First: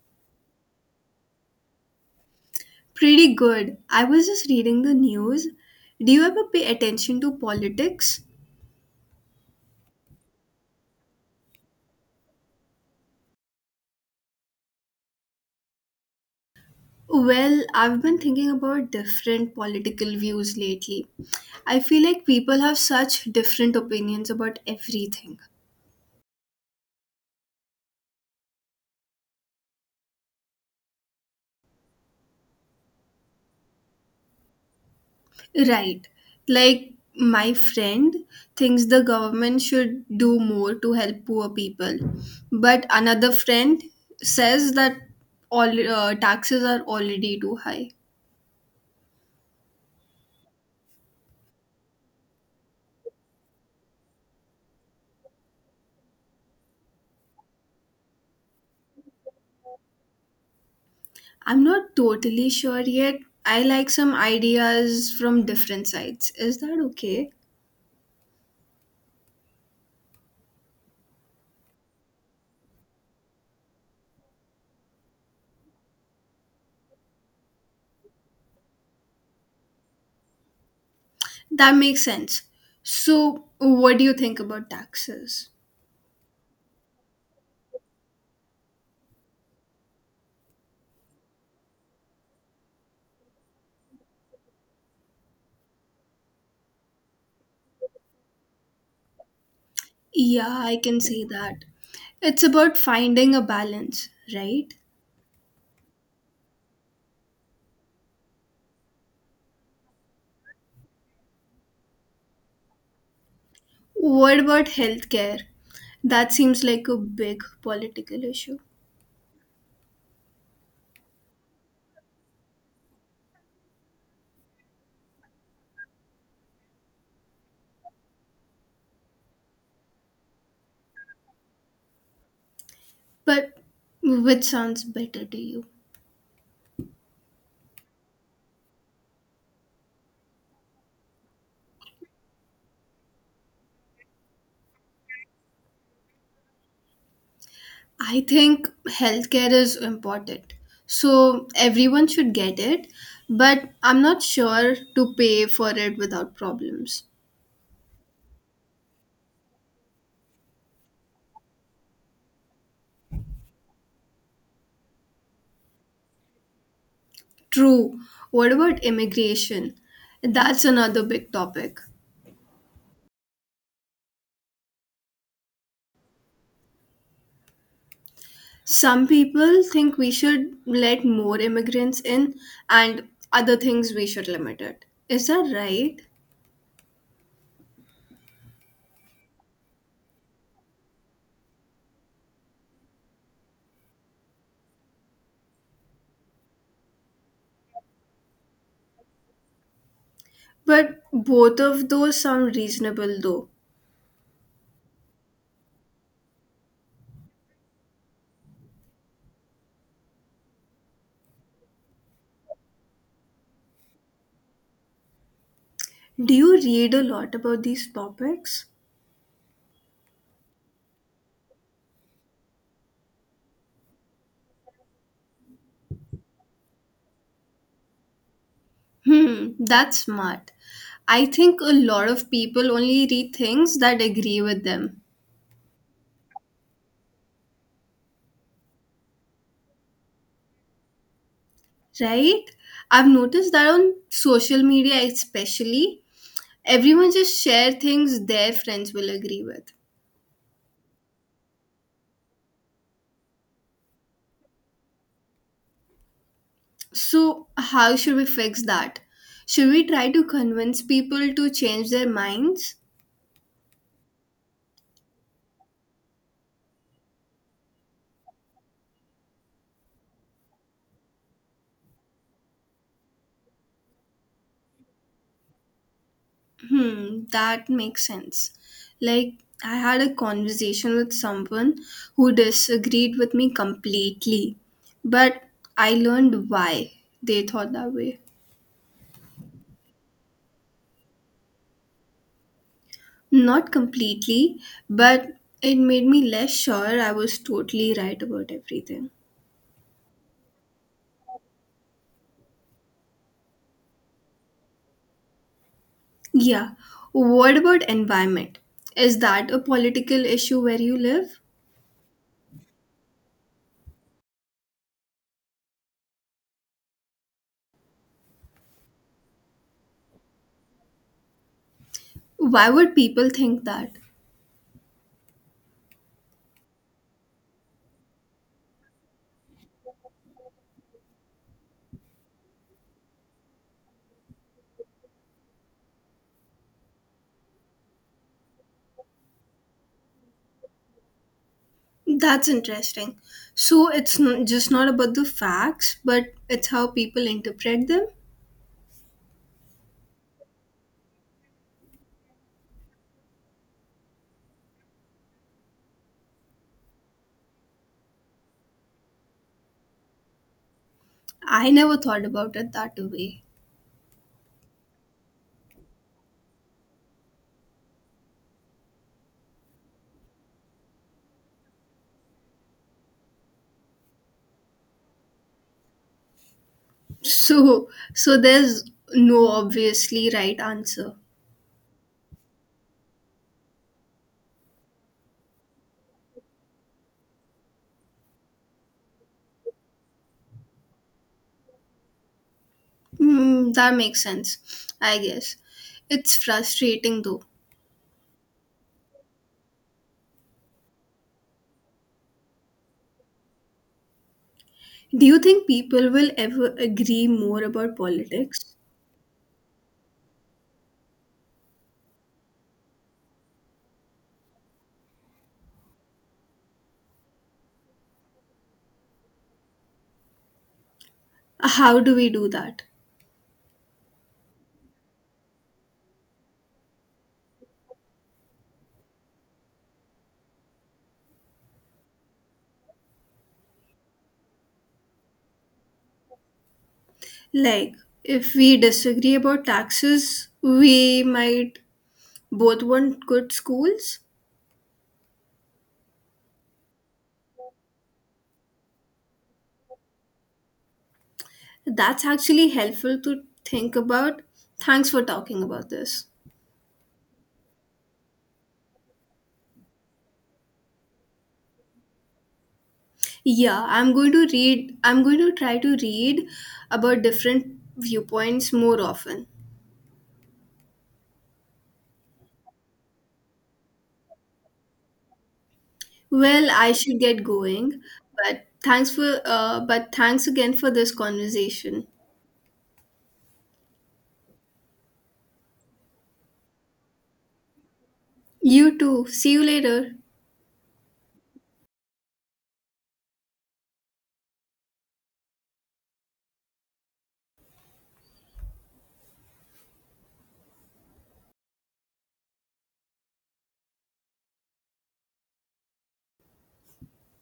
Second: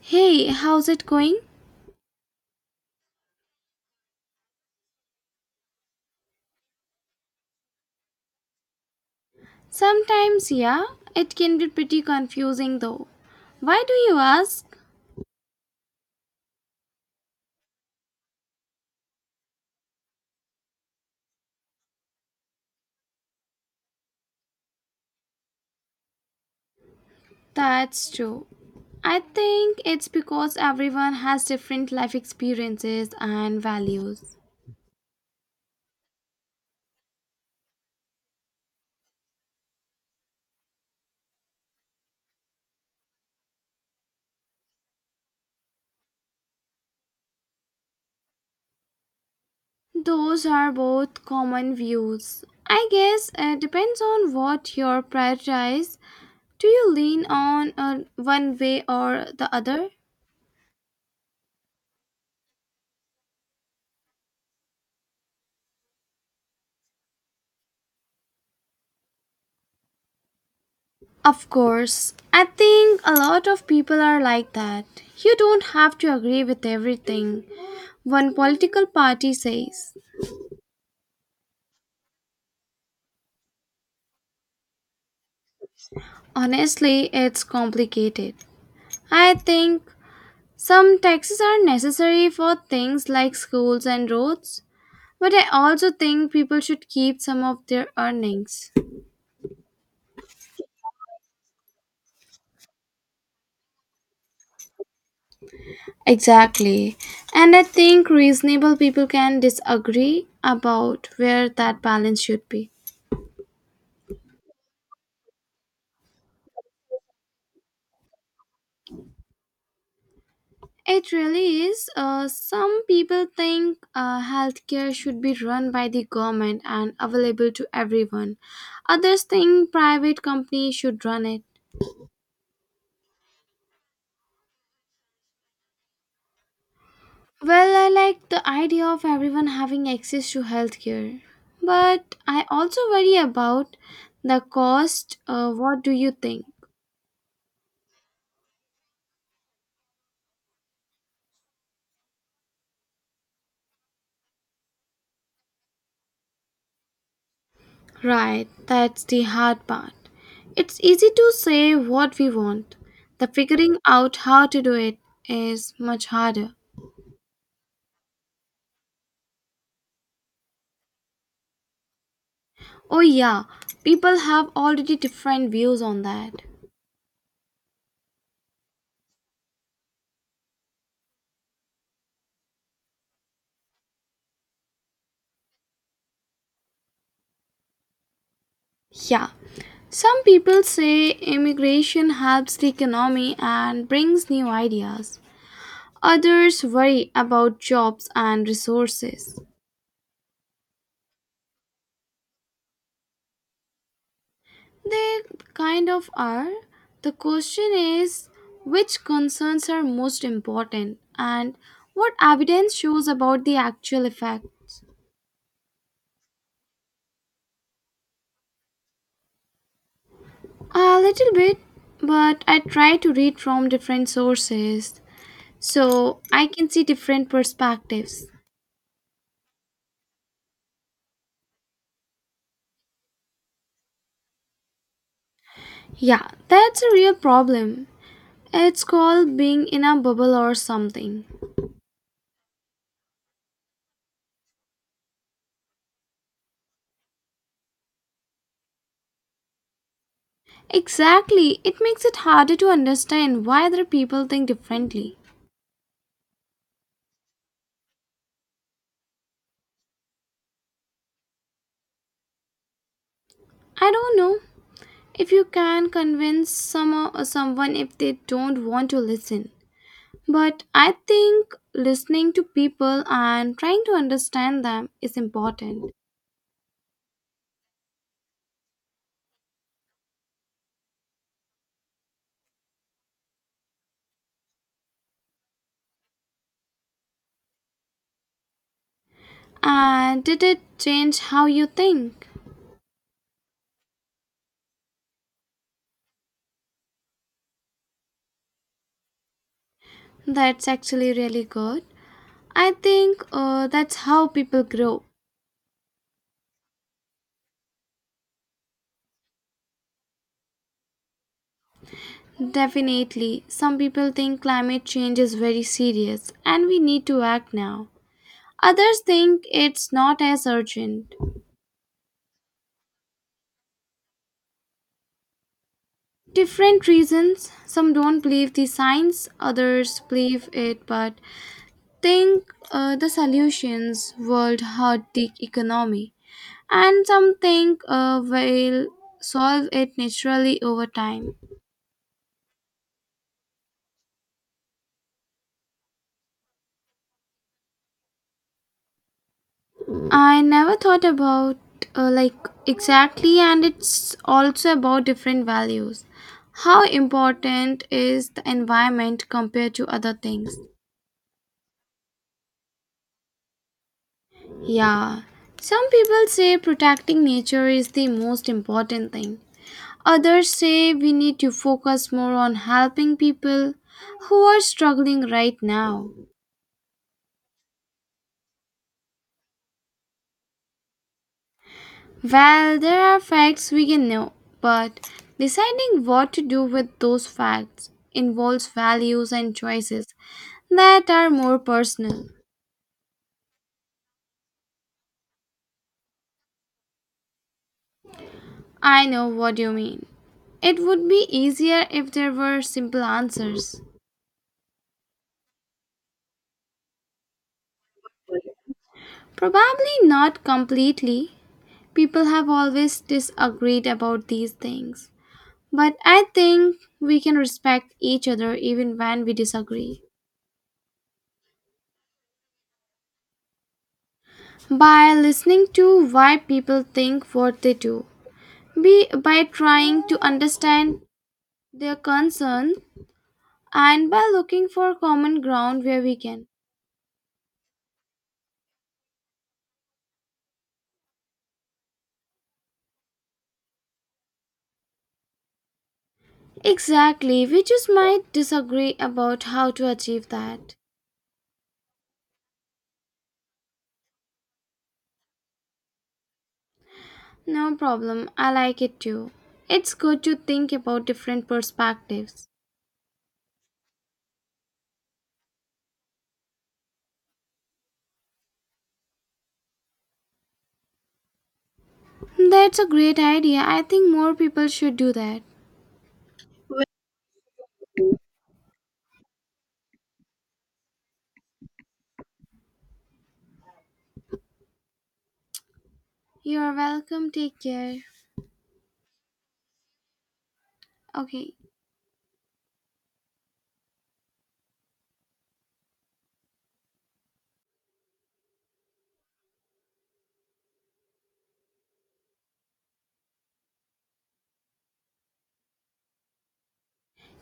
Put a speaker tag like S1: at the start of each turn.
S1: Hey, how's it going?
S2: Pretty good. I was just reading the news. Do you ever pay attention to politics?
S1: Sometimes, yeah, it can be pretty confusing though. Why do you ask?
S2: Well, I've been thinking about different political views lately. I feel like people have such different opinions about everything.
S1: That's true. I think it's because everyone has different life experiences and values.
S2: Right. Like my friend thinks the government should do more to help poor people, but another friend says that all taxes are already too high.
S1: Those are both common views. I guess it depends on what you prioritize. Do you lean on one way or the other?
S2: I'm not totally sure yet. I like some ideas from different sides. Is that okay?
S1: Of course, I think a lot of people are like that. You don't have to agree with everything one political party says.
S2: That makes sense. So, what do you think about taxes?
S1: Honestly, it's complicated. I think some taxes are necessary for things like schools and roads, but I also think people should keep some of their earnings.
S2: Yeah, I can say that. It's about finding a balance, right?
S1: Exactly. And I think reasonable people can disagree about where that balance should be.
S2: What about healthcare? That seems like a big political issue.
S1: It really is. Some people think healthcare should be run by the government and available to everyone. Others think private companies should run it.
S2: But which sounds better to you?
S1: Well, I like the idea of everyone having access to healthcare, but I also worry about the cost. What do you think?
S2: I think healthcare is important. So everyone should get it, but I'm not sure to pay for it without problems.
S1: Right, that's the hard part. It's easy to say what we want. The figuring out how to do it is much harder.
S2: True. What about immigration? That's another big topic.
S1: Oh, yeah, people have already different views on that.
S2: Some people think we should let more immigrants in, and other things we should limit it. Is that right?
S1: Yeah, some people say immigration helps the economy and brings new ideas. Others worry about jobs and resources.
S2: But both of those sound reasonable though.
S1: They kind of are. The question is which concerns are most important and what evidence shows about the actual effects?
S2: Do you read a lot about these topics?
S1: A little bit, but I try to read from different sources so I can see different perspectives.
S2: Hmm, that's smart. I think a lot of people only read things that agree with them,
S1: Yeah, that's a real problem. It's called being in a bubble or something.
S2: right? I've noticed that on social media, especially, everyone just share things their friends will agree with.
S1: Exactly, it makes it harder to understand why other people think differently.
S2: So, how should we fix that? Should we try to convince people to change their minds?
S1: I don't know if you can convince someone if they don't want to listen. But I think listening to people and trying to understand them is important.
S2: Hmm, that makes sense. Like, I had a conversation with someone who disagreed with me completely, but I learned why they thought that way.
S1: And did it change how you think?
S2: Not completely, but it made me less sure I was totally right about everything.
S1: That's actually really good. I think that's how people grow.
S2: Yeah, what about environment? Is that a political issue where you live?
S1: Definitely. Some people think climate change is very serious and we need to act now. Others think it's not as urgent.
S2: Why would people think that?
S1: Different reasons. Some don't believe the science, others believe it but think the solutions would hurt the economy. And some think will solve it naturally over time.
S2: That's interesting. So it's just not about the facts, but it's how people interpret them.
S1: I never thought about like Exactly, and it's also about different values. How important is the environment compared to other things?
S2: I never thought about it that way.
S1: Yeah, some people say protecting nature is the most important thing. Others say we need to focus more on helping people who are struggling right now.
S2: So there's no obviously right answer.
S1: Well, there are facts we can know, but deciding what to do with those facts involves values and choices that are more personal.
S2: Hmm, that makes sense, I guess. It's frustrating though.
S1: I know what you mean. It would be easier if there were simple answers.
S2: Do you think people will ever agree more about politics?
S1: Probably not completely. People have always disagreed about these things. But I think we can respect each other even when we disagree
S2: How do we do that?
S1: by listening to why people think what they do by trying to understand their concerns and by looking for common ground where we can.
S2: Like, if we disagree about taxes, we might both want good schools.
S1: Exactly, we just might disagree about how to achieve that.
S2: That's actually helpful to think about. Thanks for talking about this.
S1: No problem, I like it too. It's good to think about different perspectives.
S2: Yeah, I'm going to try to read about different viewpoints more often.
S1: That's a great idea. I think more people should do that.
S2: Well, I should get going, but but thanks again for this conversation.
S1: You're welcome. Take care.
S2: You too. See you later.
S1: Okay.